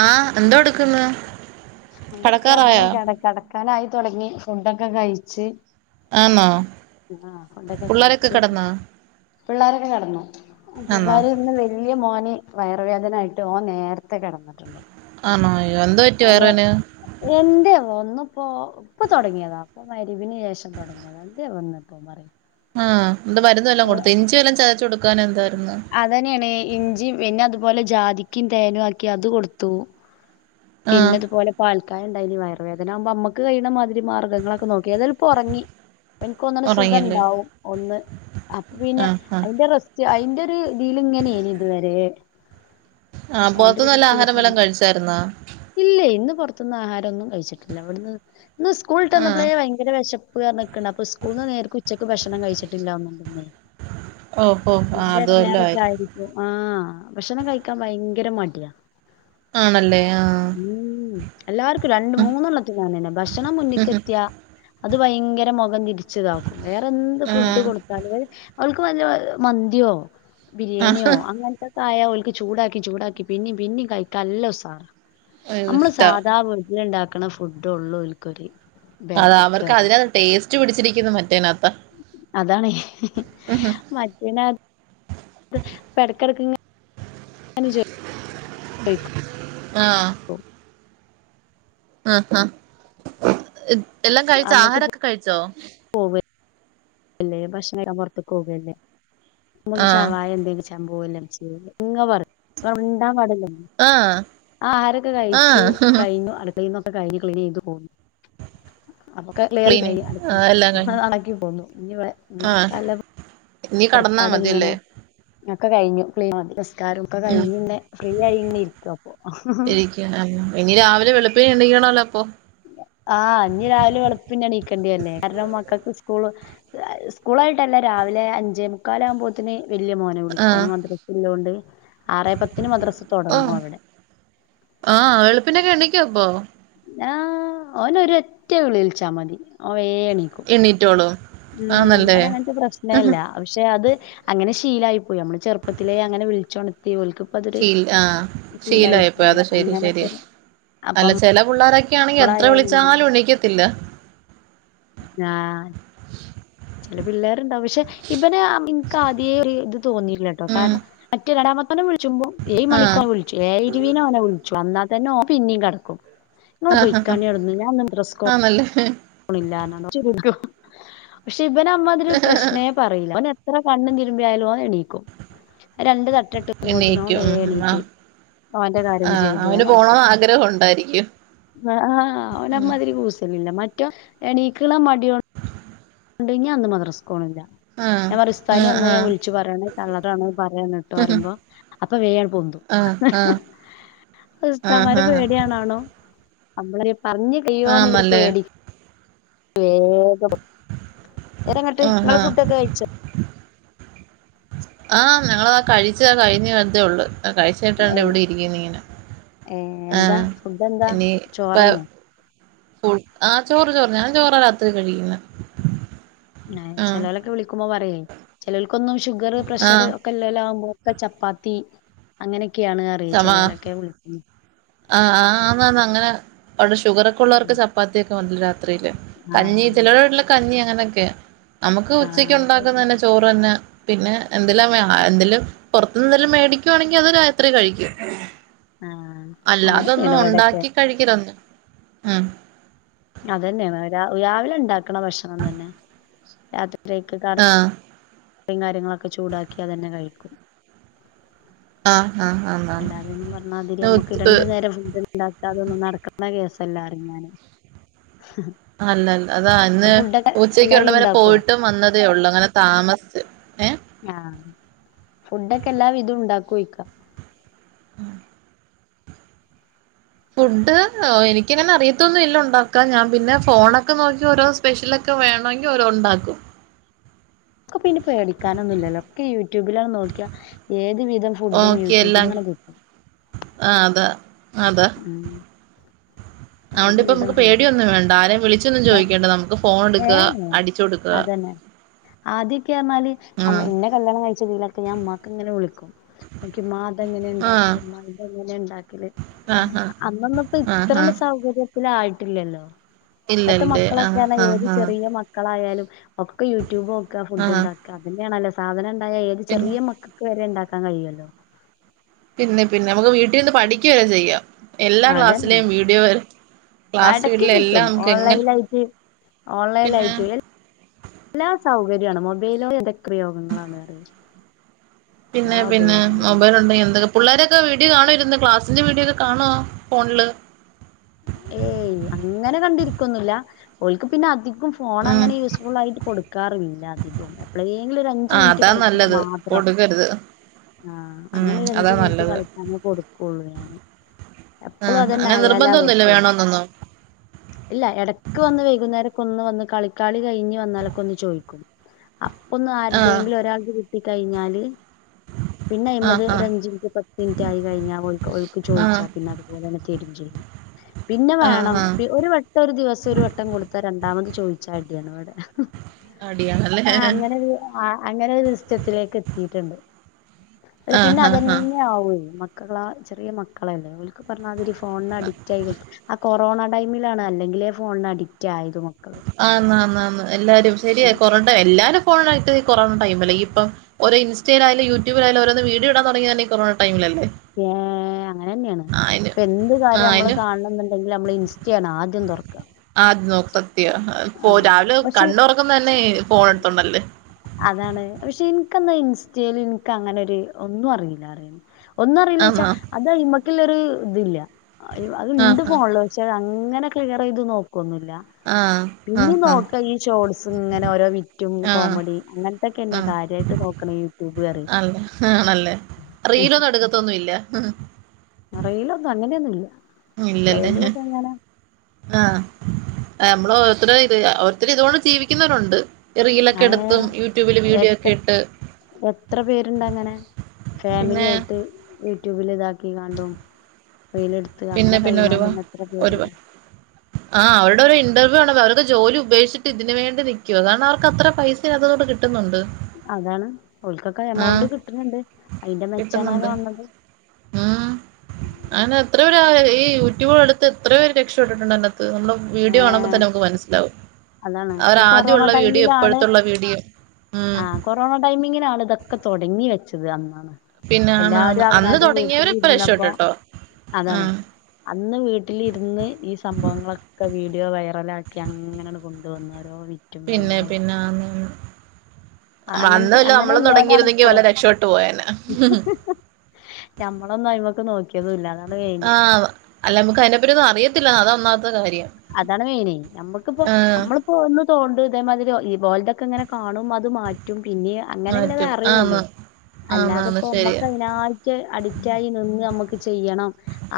ആഹ് എന്തോ എടുക്കന്ന് എന്തടുക്ക അതാണ് കട കെടക്കാനായി തുടങ്ങി ഫുഡൊക്കെ കഴിച്ച് ആന്നോ ആഹ് പിള്ളേരൊക്കെ കിടന്നാ പിള്ളോരൊക്കെ കടന്നു ആന്നോ പിള്ളേർ ഇന്ന് വ ലിയ മോന് വയറ് വേദന ആയിട്ട് ഓൻ നേരത്തെ കിടന്നിട്ടുണ്ട് ആണോ അയ്യോ എന്താ പറ്റി വയറ് വേദന എന്ത്യാവോ ന്നിപ്പോ ഇപ്പൊ തുടങ്ങിയതാ അപ്പൊ മഹ്റിബിനു ശേഷം തുടങ്ങിയ [unintelligible] പറ ആഹ് എന്ത മരുന്ന്‌ വല്ലോം കൊടുത്ത? ഇഞ്ചി വല്ലാം ചതച്ച് കൊടുക്കാൻ എന്തായിരുന്നു അതന്നെയാണ് ഇഞ്ചിയും പിന്നെ അതുപോലെ ജാതിക്കും തേനും ആക്കി അത് കൊടുത്തു ആ പിന്നതുപോലെ പാൽക്കായം ണ്ടായിന് വയറുവേദന ആവുമ്പോ മ്മക്ക് കയ്യണ മാതിരി മാർഗങ്ങളൊക്കെ നോക്കി എന്തായാലും ഇപ്പൊ ഉറങ്ങി എനിക്ക് തോന്നുണ് സുഖ ഉറങ്ങിയല്ലേ ഉണ്ടാവുംഒന്ന് അപ്പൊ ആ പിന്നെ ആ അതിന്റെ റസ് റ്റ്, അയിന്റെ ഒരു ഇതിൽ ഇങ്ങനെയ് നി ഇതുവരെ ആഹ് ഓന്റെ ഒരു പുറത്തന്ന് വല്ല ആഹാരം സിറ്റുവേഷൻ വെല്ലാം കഴിച്ചാരുന്നാ? ഇല്ലേ ഇന്ന് പുറത്തുനിന്ന് ആഹാരം ഒന്നും കഴിച്ചിട്ടില്ല ഇവിടുന്ന് ഇന്ന് സ്കൂളിട്ട് ആ വന്നപ്പഴേ ഭയ ങ്കര വിശപ്പ് പറഞ്ഞിക്കണ്ട് അപ്പൊ സ്കൂളിൽന്ന് നേരെക്ക് ഉച്ചക്ക് ഭക്ഷണം കഴിച്ചിട്ടില്ല തോന്നുന്നുണ്ട് ന്നെ ഓ ഓ ആ അയിന്റെ അത് വല്ലോം എടങ്ങാറൊക്കെ ആയിരിക്കും ആഹ് ഭക്ഷണം കഴിക്കാൻ ഭയങ്കര മടിയാ ആണല്ലേ ആഹ് ഉം എല്ലാവർക്കും രണ്ട മൂന്നെണ്ണത്തിനും അങ്ങനെന്നെ ഭക്ഷണം ഉം, ഉം. മുന്നിക്കെത്തിയാ അത് ഭയങ്കര മുഖം തിരിച്ചതാക്കും വേറെ എന്ത് ആ ഫുഡ് കൊടു താൽ ഓൾക്ക് വല്ല മന്തിയോ ആ ബിരിയാണിയോ അങ്ങനെ ത്തെക്കായ ഒൽക്ക് ചൂടാക്കി ചൂടാക്കി പിന്നീ പിന്നി കഴിക്കാൻ നല്ല ഉസാറാ അയ്യോ നമ്മള് ഇഷ്ടാ സാധാ വീട്ടിൽ ഇണ്ടാക്കണ ഫുഡ ഉള്ളൂ ഓൽക്കൊരു അതാ ബേക്ക്ക്ക് അവർക്ക് അതിനക ടേസ്റ്റ് പിടിച്ചിരിക്കുന്നു മറ്റേനകത്ത അതാണേ മറ്റേന ഇപ്പൊ ഇടക്കിടക്ക്ങ്ങ ങ്ങനെ ചൊ യ്‌ക്കും ആഹ് ഓ ആഹ് ആഹ് എല്ലാം കഴിച്ചോ? ആഹാരൊക്കെ കഴിച്ചോ? പോവല്ല ഭക്ഷണം കയ്ക്കാൻ പോർത്ക്ക് പോവല്ലേ നമ്മക് ആഹ് ഷവായ എന്തെങ്കിലും പോവല്ലെ ഇമചെ, ഇങ്ങ പറിം മുണ്ടാൻ പാടില്ല ആഹ് ആ ആഹാരൊക്കെ കഴിച്ചു ആഹ് കഴിഞ്ഞു അടുക്കളയിന്നൊക്കെ കഴിഞ്ഞു ക്ലീൻ ചെയ്തു പോന്നു അപ്പൊ ക്ലീനി ആഹ് എല്ലാം കഴിഞ്ഞു നടക്കി പോന്നു ഇനിവിടെ ആഹ് നിടക്കല്ല [inaudible] ഇനി കടന്നാ പുറപ്പാട് ഇങ്ങനെ മതിയല്ലേ ഒക്കെ കഴിഞ്ഞു ക്‌ളീൻ നിസ്കാരം ഒക്കെ ഉം കഴിഞ്ഞെ ഫ്രീ ആയിങ്ങനെ ഇരിക്കാ അപ്പൊ ഇരിക്ക ഇനി രാവിലെ വെളുപ്പിനെ എണീക്കണല്ലോ അപ്പൊ ആഹ് അഞ്ഞ് രാവിലെ വെളുപ്പിനെ നീക്കണ്ടില്ലേ കാരണം മക്കൾക്ക് സ്കൂള് സ്കൂള ആയിട്ടല്ല രാവിലെ അഞ്ചേ മുക്കാല ആകുമ്പോ ത്തിന് വലിയ മോനെ വിളിക്ക ആഹ് മദ്രസല്ലൊണ്ട് ആറേ പത്തിന് മദ്രസ തൊടങ്ങും ഓഹ് അവിടെ ആഹ് വെളുപ്പിനൊക്കെ എണീക്കോ അപ്പോ? ആ ഓനെ ഒരൊറ്റ വിളി വിളിച്ചാ മതി ഓൻ വേ എണീക്കും എണീറ്റോളോ? ഉം ഓന അങ്ങനത്തെ പ്രശ്നേല്ല പക്ഷെ അത് അങ്ങനെ ശീലായി പോയി നമ്മള് ചെറുപ്പത്തിലെ അങ്ങനെ വിളിചൊണത്തി ഓല്ക്ക് ശീൽ ആഹ് ശീലായിപ്പോയി അത് ശരി അങ്ങനെ ശരി പോലും അല്ല അപ്പം ചെല പുള്ളാരൊക്കെ ആണെങ്കിൽ എത്ര നമ്മളായാലും വിളിച്ചാലും എണീക്കത്തില്ല ആഹ് ചില പിള്ളേരുണ്ടാവും പക്ഷെ ഇവനെ എനക്ക് ആദ്യേ ഇത് തോന്നിയില്ല ട്ടോ ഉം കാരണം മറ്റൊരാടാമ അവനെ വിളിച്ചുമ്പോ ഏഴു ആഹ് മണിയൊക്കെ വിളിച്ചു ഏഴേ ഇരുവയ്ന് ഓനെ വിളിച്ചു ന്നാൽത്തന്നെ തന്നെ ഓൻ പിന്നേം കെടക്കും ങ്ങൾ പൊയ്കാണി ഓട്ന്ന് ഞാന്ന് മദ്രസ്സ ക്ക് ആണല്ലേ പക്ഷെ ഇവനമ്മാതിരി ഒരു പ്രശ്‌നെ പറയില്ല ഓനെത്ര കണ്ണും തിരുമ്പിയാലും എണീക്കും രണ്ട് തട്ട ഇട്ട് വരുമ്പോത്തിനോ ഓന് എണീക്കും വേ ഉം ഉം ആ എണീട്ട് ഓന്റെ ആ കാര്യങ്ങൾ ചെയ്ത് അവന് ഓന് മദ്രസ് പോണന്ന് പോയി ആഗ്രഹം ഉണ്ടായിരിക്കും ആ ആ ഓന് ഉം അമാതിരി കൂസലില്ല മറ്റോ എണീക്ക്ണ മടിയോ ണ്ട് ഞാൻ ഇന്ന് മദ്രസ്ക്ക് പോണില്ല ആ ഞാൻ പറയും ആ ഉസ്താദിനെ ഇന്ന് ആ ഞാൻ വിളിച്ചു പറയാണ് കള്ളറാണ് പറയാന്നിട്ടോ പറയുമോ അപ്പൊ വേആണ്ട് പൊന്തും ആ ആ ഉസ്താദുമാരെ ആഹാ പേടിയാണാണോ നമ്മള് പറഞ്ഞ് കയ്യോന്ന് ഒരു ആന്നല്ലേ പേടി വേഗം നേരങ്ങട്ട് ഇങ്ങള് ആഹാ ഫുഡൊക്കെ കഴിച്ചോ ആഹ് ഞങ്ങള്താ കഴിച്ച് കഴിഞ്ഞ് വറുതേ ഉള്ളു കഴിച്ച് ചിട്ടുണ്ട് ഏഹ് ഇവിടെ ഇരിക്കുന്നു ഇങ്ങനെ ഏഹ് എന്താ ആഹ് ഫുഡ് എന്താ ഇനിപ്പോ ചോറന്നെ ഫു ആഹ് ചോറ് ചോറ് ഞാൻ ചോറാ രാത്രി കഴിക്കുന്നേ ചേലോലൊക്കെ വിളിക്കുമ്പോ പറയേ ചിലോല്ക്കൊന്നും ഷുഗർ ആ പ്രഷർ ഒക്കെ ഇല്ലോലാവുമ്പോ ആകുമ്പോ ഒക്കെ ചപ്പാത്തി അങ്ങനെയൊക്കെയാണ് പറയും ചെലോലൊക്കെ വിളിക്കു ആ ആ എന്ന അങ്ങനെ അവിടെ ഷുഗർ ഒക്കെ ഉള്ളോർക്ക് ചപ്പാത്തിയൊക്കെ മതി രാത്രിയില് കഞ്ഞി ആഹ് ചിലരെ വീട്ടില് കഞ്ഞി അങ്ങനെയൊക്കെ നമുക്ക് ഉച്ചക്ക് ആഹ് ഉണ്ടാക്കുന്ന തന്നെ ചോ പിന്നെ പിന്നെ എന്തെലമ്മ എന്തെലും പുറത്ത്ന്ന് എന്തെലും മേടിക്കുവാണെങ്കിൽ അതൊരു ത്രി കഴിക്കും ആഹ് അല്ലാതൊന്നും അങ്ങനെന്നെയാണ് ഇവിടെക്കെ ഉണ്ടാക്കി കഴിക്കണണ്ടു ഉം അതന്നെ രാവിലെ ഉണ്ടാക്ക്ണ ഭക്ഷണം തന്നെ രാത്രിയിലേക്ക് ആഹ് അത്രയും കാര്യങ്ങളൊക്കെ ചൂടാക്കിയാൽ തന്നെ കഴിക്കും ആഹ് ആഹ് ആന്നാന്ന് അല്ലാതൊന്നും പറഞ്ഞാതിരി നമ്മുക്ക് രണ്ടു നേരം ഫുഡ് ഉണ്ടാക്ക അതൊന്നും നടക്ക്ണ കേസല്ല പറയും ഞാന് അല്ലല്ല അതാ അന്ന് ഫുഡൊക്കെ ഉച്ചക്ക് ഇവിടന്ന് എല്ലാവിധം വരെ ഉണ്ടാക്കുവോ പോയിട്ടും വന്നതേ ഉള്ളു അങ്ങനെ താമസിച്ച് ഏ ആഹ് ഫുഡൊക്കെ എല്ലാം വിധം ഉണ്ടാക്കോ ചോയിക്ക ആഹ് ഫുഡ് എനിക്കിങ്ങനെ അറിയത്തൊന്നും ഇല്ല ഉണ്ടാക്കാൻ ഞാൻ പിന്നെ ഫോണൊക്കെ നോക്കി ഓരോ സ്പെഷ്യലൊക്കെ വേണമെങ്കി ഓരോന്ന് ഉണ്ടാക്കും ഒക്കെപിന്നെ പേടിക്കാനൊന്നുല്ലല്ലോ ഒക്കെ യൂട്യൂബിലാ നോക്കിയ ഏത് വിധം ഫുഡും ഓക്കെ എല്ലാം യൂട്യൂബ്ന്നാണ് കിട്ടും [unintelligible] ആഹ് അതാ അതാ ഉം അതുകൊണ്ട് ഏത് ഇപ്പം വിധം നമുക്ക് ഫുഡും പേടിയൊന്നും വേണ്ട ആരെയും വിളിച്ചൊന്നും ചോയിക്കണ്ട നമുക്ക് ഫോൺ എടുക്ക ഏഹ് അടിച്ചു കൊടുക്ക ആദ്യക്കെ റന്നാല് ഉം ഇന്നെ കല്യാണം കഴിച്ചതിലൊക്കെ ഞാഉമ്മാക്ക് ഇങ്ങനെ വിളിക്കും നോക്കി ഇമ്മാ ഇതെങ്ങനെ ആഹ് ഇണ്ടാക്കണ്ടേ ഇമ്മാ എങ്ങനെയാ ഇണ്ടാക്കല് ആഹ് അന്നൊന്ന് പ്പോ ആഹ് ആഹ് ഇത്രോണ്ട് സൗകര്യത്തിലായിട്ടില്ലല്ലോ ഇപ്പത്തെ ഇല്ലല്ലേ ആഹ് മക്കളൊക്കെയാണ് ആഹ് ഏത് ആഹ് ചെറിയ മക്ക ക്കളായാലും ഒക്കെ യൂട്യൂബ് നോക്ക ആഹ് ഫുഡ്ണ്ടാക്ക അതന്നെയാണല്ലോ സാധനം ഇണ്ടായ ഏത് പിന്നെ ചെറിയ മക്ക ക്ക് വരെ ഇണ്ടാക്കാൻ കഴിയല്ലോ പിന്നെ പിന്നെ നമുക്ക് വീട്ടിനിന്ന് പഠിക്കവരെ ചെയ്യാം എല്ലാ ക്ലാസ്സിലെയും വീഡിയോ വരെ ക്ലാസ് എടക്കി വീട്ടിലെ കിട്ടും എല്ലാം നമുക്ക് എങ്ങനെ ഓൺലൈലായിട്ട് പിന്നെ ഓൺലൈലായിട്ട് എല്ലാം സൗകര്യാണ് മൊബൈലോണ്ട് എന്തക്കെ ഉയോഗങ്ങളാണ് അറിയ പിന്നെ പിന്നെ മൊബൈലൊണ്ടെങ്കി എന്തൊക്കെ പുള്ളേരൊക്കെ വീഡിയോ കാണോ ഇരുന്ന് ക്ലാസ്സിൻ്റെ വീഡിയോക്കെ കാണോ ഫോണില് ഏയ് അങ്ങനെ കണ്ടിരിക്കൊന്നുല്ല ഓൾക്ക് പിന്നെ അധി കും ഉം ഫോണങ്ങനെ യൂസ്ഫുൾ ആയിട്ട് കൊടുക്കാറില്ല അധികും എപ്പളേങ്കിലും ഒരു അഞ്ചു ആ മിനിറ്റ് അതാ കളിക്കാൻ നല്ലത് മാത്രാ കൊടുക്കരുത് ആഹ് ഉം അങ്ങനെ ഒരു അതാ അഞ്ചു മിനിറ്റ് നല്ലത് കളിക്കാനേ കൊടുക്കൊള്ളൂ ഞാന് ആ എപ്പളും അതന്നെ അങ്ങനെ ആയാല് നിർബന്ധമൊന്നുമില്ല അവര്ക്കെ വേണോന്നൊന്നും ഇല്ല എടക്ക് വന്ന് വെയ്കുന്നേരൊക്കൊന്ന് വന്ന് കളി കളി കഴിഞ്ഞ് വന്നാലൊക്കെ ഒന്ന് ചോയിക്കും അപ്പൊന്ന് ആ ആര്തെങ്കിലും ഒരാൾക്ക് കിട്ടി കഴിഞ്ഞാല് പിന്നെ ആ അയിമത് ആ ഒരു അഞ്ച് മിനിറ്റ് പത്ത് മിനിറ്റ് ആയി കഴിഞ്ഞ ഓൾക്ക് ഓൾക്ക് ആ ചോയിച്ചാ പിന്നെ ഓരയിനാത്ത് [unintelligible] പിന്നെ ആ വേണം ആ പി ഒരു വട്ടം ഒരു ദിവസം ഒരു വട്ടം കൊടുത്താ രണ്ടാമത് ചോയിച്ച അടിയാണ് ഇവടെ അടിയാണല്ലേ ആഹ് അങ്ങനൊരു ആഹ് അങ്ങനൊരു [unintelligible] എത്തിയിട്ടുണ്ട് അല്ല ആ പിന്നെ ആ ആ അതന്നെയാവേ മക്കളാ ചെറിയ മക്കളല്ലേ ഓര്ക്ക് പറഞ്ഞാതിരി ഫോണിന് അഡിക്റ്റ് ആയി ആ കൊറോണ ടൈമിലാണ് അല്ലെങ്കിലേ ഫോണിന് അഡിക്റ്റ് ആയത് മക്കള് ആന്നാന്നാന്നു എല്ലാരും ശരിയാ കോറോ എല്ലാരും ഫോണായിട്ട് കൊറോണ ടൈം അല്ലെങ്കി ഇപ്പം ഓരോ ഇൻസ്റ്റയിലായാലും യൂടൂബിലായാലും ഓരോന്ന് വീഡിയോ ഇടാ തൊടങ്ങിയതന്നെ ഈ കൊറോണ ടൈമിലല്ലേ ഏഹ് അങ്ങനന്നെയാണ് ആ അയിന് ഇപ്പൊ എന്ത് ആ കാര്യം മ്മള് അയിന് കാണണം എന്നുണ്ടെങ്കിൽ മ്മള് ഇൻസ്റ്റയാണ് ആദ്യം തുറക്കുക ആഹ് അത് നോക്ക് സത്യ ഫോ രാവിലെ പക്ഷെ കണ്ണൊറക്കുന്ന തന്നെ ഫോൺ എടുത്തോണ്ടല്ലേ അതാണ് പക്ഷെ ഇനിക്കന്താ ഇൻസ്റ്റേല് എനിക്കങ്ങനെ ഒരു ഒന്നും അറിയില്ല അറിയ ഒന്നും അറിയില്ലച്ചാ ആന്നോ അത് അയിമ്മക്കിള്ളൊരു ഇതില്ല അത് ഇണ്ട് ആഹ് ഫോണില് പക്ഷെ അങ്ങനെ ക്ലിയർ ചെയ്ത് നോക്കൊന്നുല്ല ആഹ് ആഹ് പിന്നീം ആഹ് നോക്ക ഈ ഷോട്സിങ്ങനെ ഓരോ വിറ്റും ആഹ് കോമഡി അങ്ങനത്തൊക്കെന്നെ ആഹ് കാര്യായിട്ട് നോക്കണ യൂട്യൂബ് പറയും ആണല്ലേ ആണല്ലേ റീലൊന്നും എടു ക്കത്തൊന്നുല്ല റീലൊന്നും അങ്ങനെയൊന്നും ഇല്ല ഇല്ലല്ലേ ആഹ നമ്മള് ഓരുത്തടെ ഇത് ഓരുത്തർ ഇതുകൊണ്ട് ജീവിക്കുന്നരൊണ്ട് റീലൊക്കെ ഏ എടുത്തും യൂട്യൂബിലു വീഡിയോ ഒക്കെ എത്ര ഇട്ട് എത്ര പേരുണ്ട് അങ്ങനെ ഫാമിലി പിന്നെ ആയിട്ട് യൂട്യൂബിലിതാക്കിങ്ങാണ്ടും റീലെടുത്ത് പിന്നെ അങ്ങനെ പിന്നെ ഒരുപാ കഴിയണോലന്നേ എത്ര ഒരുപാ പേരുണ്ട് ആഹ് അവരുടെ ഒരു ഇന്റർവ്യൂ കാണണം അവരൊക്കെ ജോലി ഉപേക്ഷിച്ചിട്ട് ഇതിനുവേണ്ടി നിക്കുവാ അതാണവർക്കത്ര പൈസ [unintelligible] അതുകൊണ്ട് കിട്ടുന്നുണ്ട് അതാണ് ഓൾക്കൊക്കെ ആഹ് എമൗണ്ട് കിട്ടുന്നുണ്ട് അതിന്റെ മെച്ചാണ് ആ കാണ് ണത് ആഹ് ആണ എത്രയോപേരാ ഈ യൂട്യൂബൾ എടുത്ത് ത്രയോ പേര് രക്ഷപ്പെട്ടിട്ടുണ്ട് അതിനത്ത് നമ്മള് വീഡിയോ ഏ കാണുമ്പോ തന്നെ നമുക്ക് മനസ്സിലാവും അതാണ് അവർ ഈ ആദ്യം ഉള്ള വീഡിയോ ഇപ്പഴത്തുള്ള വീഡിയോ ഉം ആഹ് കൊറോണ ടൈമിങ്ങിനാണ് ഇതൊക്കെ തൊടങ്ങി വെച്ചത് അന്നാണ് പിന്നെ ആണ് ആണ് എല്ലരും അന്ന് അവനാന്റെ വീട്ടില് തുടങ്ങിയവര് ഇപ്പൊ ഇരുന്നപ്പോ രക്ഷപ്പെട്ടോ അതാണ് ഉം അന്ന് വീട്ടിലിരുന്ന് ഈ സംഭവങ്ങളൊക് ക്കെ വീഡിയോ വൈറലാക്കി അങ്ങനെണ് കൊണ്ടോന്ന രോ പിന്നെ പിന്നെ അന്ന ആഹ് അങ്ങനതി അങ്ങനെ ഇല്ലോണ്ടാണ് വല്ല ഇപ്പളും രക്ഷപ്പെട്ടു പോയേനെ ഞമ്മളൊന്നും അയിമക്ക് നോക്കി ക്കിയെതുല്ല അതാടുവെ ആഹ് അല്ല മുക്ക് അയിനെപ്പറ്റിയൊന്നും അറിയത്തില്ല അത ഒന്നാമത്തെ കാര്യം അതാണ് മെയിനി നമ്മുക്കിപ്പോ ആ നമ്മള് ഒന്ന് തോണ്ടു ഇതേമാതിരി ഈ ഒലതൊഒക്കെ ഇങ്ങനെ കാണും അത് മാറ്റും പിന്നെ അങ്ങനെയല്ലതെ മാറ്റും ആന്ന് അറിയുള്ളൂ അല്ലാതെ ആന്നാന്ന് ഇപ്പോ ശരിയാ മ്മക്ക് അയിനായിറ്റ് അഡിക്റ്റായി നിന്ന് നമ്മുക്ക് ചെയ്യണം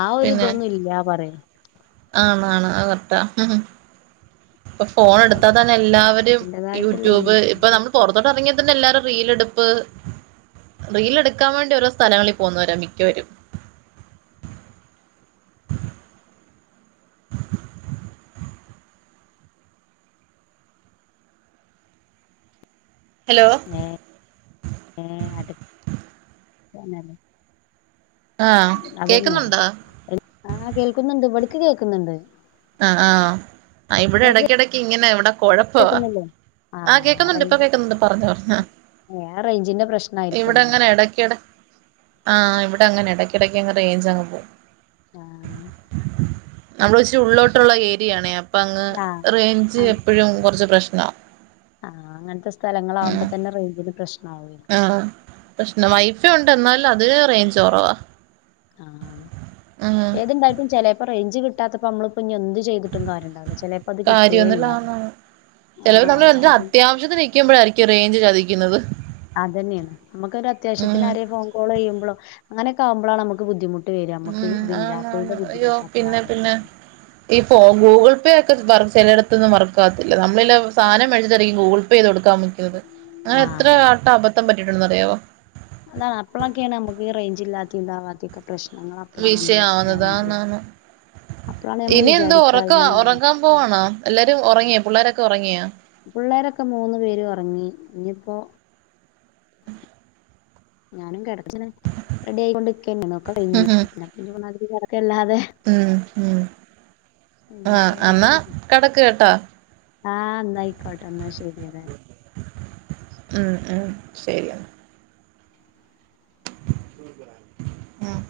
ആ ഒരു പിന്നെ ഇതൊന്നും ഇല്ല പറയാ ആണാണ് അകരറ്റാ ഉ ഇപ്പൊ ഫോൺ എടുത്താ തന്നെ എല്ലാവരും അയ്ന്റേതായിട്ടുള്ളതൊന്നും യൂട്യൂബ് ഇല്ല ഇപ്പൊ നമ്മൾ പുൊറത്തോട്ട് ഇറങ്ങിയ തന്നെ എല്ലാരും റീലടുപ്പ് റീൽ എടുക്കാൻ വേണ്ടി ഓരോ സ്ഥലങ്ങളി പോന്നവരാ മിക്കവരും ഹലോ [unintelligible] ആഹ് അതന്നെയ കേക്കുന്നുണ്ടോ ആഹ് കേൾക്കുന്നുണ്ട് ഇവടക്ക് കേൾക്കുന്നുണ്ട് ആഹ് ആഹ് അഹ് ഇവിടെ ഇങ്ങക്ക് ഇടക്ക ഇടക്ക് ഇങ്ങനെ ഇവിടെ കുഴപ്പവാ കേൾക്കുന്നില്ലേ ആ ആഹ് കേക്കുന്നുണ്ട് റേ ഇപ്പൊ കേക്കുന്നുണ്ട് പറഞ്ഞേ ആഹ് ആ റേഞ്ചിന്റെ പ്രശ്നായിരിക്കും എന്നാല് ഇവിടെങ്ങന എടക്കടെ ആഹ് ഇവിടെങ്ങന എടക്കിടയ്ക്ക് അങ്ങ് റേഞ്ച് അങ്ങ് പോവും ആ നമ്മള ഇച്ചിരി ഉള്ളിലോട്ടുള്ള ഏരിയയാണേ അപ്പ അങ്ങ് ആ റേഞ്ച് എപ്പഴും അങ്ങ് കെറച്ച് പ്രശ്നാ ആഹ് അങ്ങൻത്തെ സ്ഥലങ്ങളവകുമ്പതന്നെ റേഞ്ചിന് പ്രശ്നാവു ആഹ് പ്രശ്നവൈഫൈണ്ട് എന്നാലും അതിന് റേഞ്ച്റവാ ഏതുണ്ടായിട്ടും ചെലേപ്പോ റേഞ്ച് കിട്ടാത്തപ്പോ നമ്മള്പ്പഞ് എന്ത് ചെയത് ട്ടും കാര്യണ്ടാവില്ല ചെലപ്പോ അത് കിട്ടേല്ല കാര്യമൊന്നുമില്ലാന്ന് ആഹ് ജാതി ക്കുമ്പോഴായിരിക്കും റേഞ്ച് ചതിക്കുന്നത് അതന്നെയാണ് ഉം നമുക്കെരത്യാശ്യത്തിന്നരെ ഫോ കോള് ചെയ്യുമ്പളോ അങ്ങനെയൊക്കെ ആമ്പോളാണ് നമുക്ക് ബുദ്ധിമുട്ട് ശരി നമുക്ക് ഉം ആന്ന് ഇതില്ലാത്തതിന്റെ ആന്ന് അയ്യോ പിന്നെ ബുദ്ധിമുട്ടപ്പളാറിയ പിന്നെ ഈ ഫോ ഗൂഗിൾപേക്കെ വർ ചെലയിടത്തന്ന് വർക്കാകത്തില്ല നമ്മളിലസാനം മേടിച്ചിട്ടാരിക്കും ഗൂഗിൾപേ ചെയ്ത്ടുക്കാ അങ്ങനെ ആ എത്രആട്ടം അബദ്ധപറ്റിട്ടെണ്ടന്നറിയാവോ അതാണ് അപ്പളൊക്കെയാണ് അമ്മക്ക് ഇ റേഞ്ച് ഇല്ലാതിം താവാത്തി പ്രശനങ്ങള വിശആവുന്നത് താ നാണ് അപ്പളാണ് നമ്മള് ഇനി എന്തോ വിചാരിക്കുക ഒറക്ക ഇങ്ങനെ തന്നെ. ഒറങ്ങാൻപോണാ എല്ലാരും ഒറങ്ങിയാ പുള്ളോരൊക്കെ ഒറങ്ങിയാ പിള്ളേരൊക്കെ മൂന്നുപേരു ഒറങ്ങി ഇനിയിപ്പോ ഞാനും കിടക്കെ റെഡി ആയികൊണ്ട് ഇക്കന്നക്കെിഞ്ഞു ഉം [unintelligible] അല്ലാതെ ഉം ഉം ഇന്നൊക്കെ ആഹ് ന്നാ പറഞ്ഞമാതിരി കെടക്ക്ട്ടാ ആഹ് ന്നായിക്കോട്ടെ എന്നാ ശരിയതെ ഉം ഉം ശരിന്നാ ആഹ്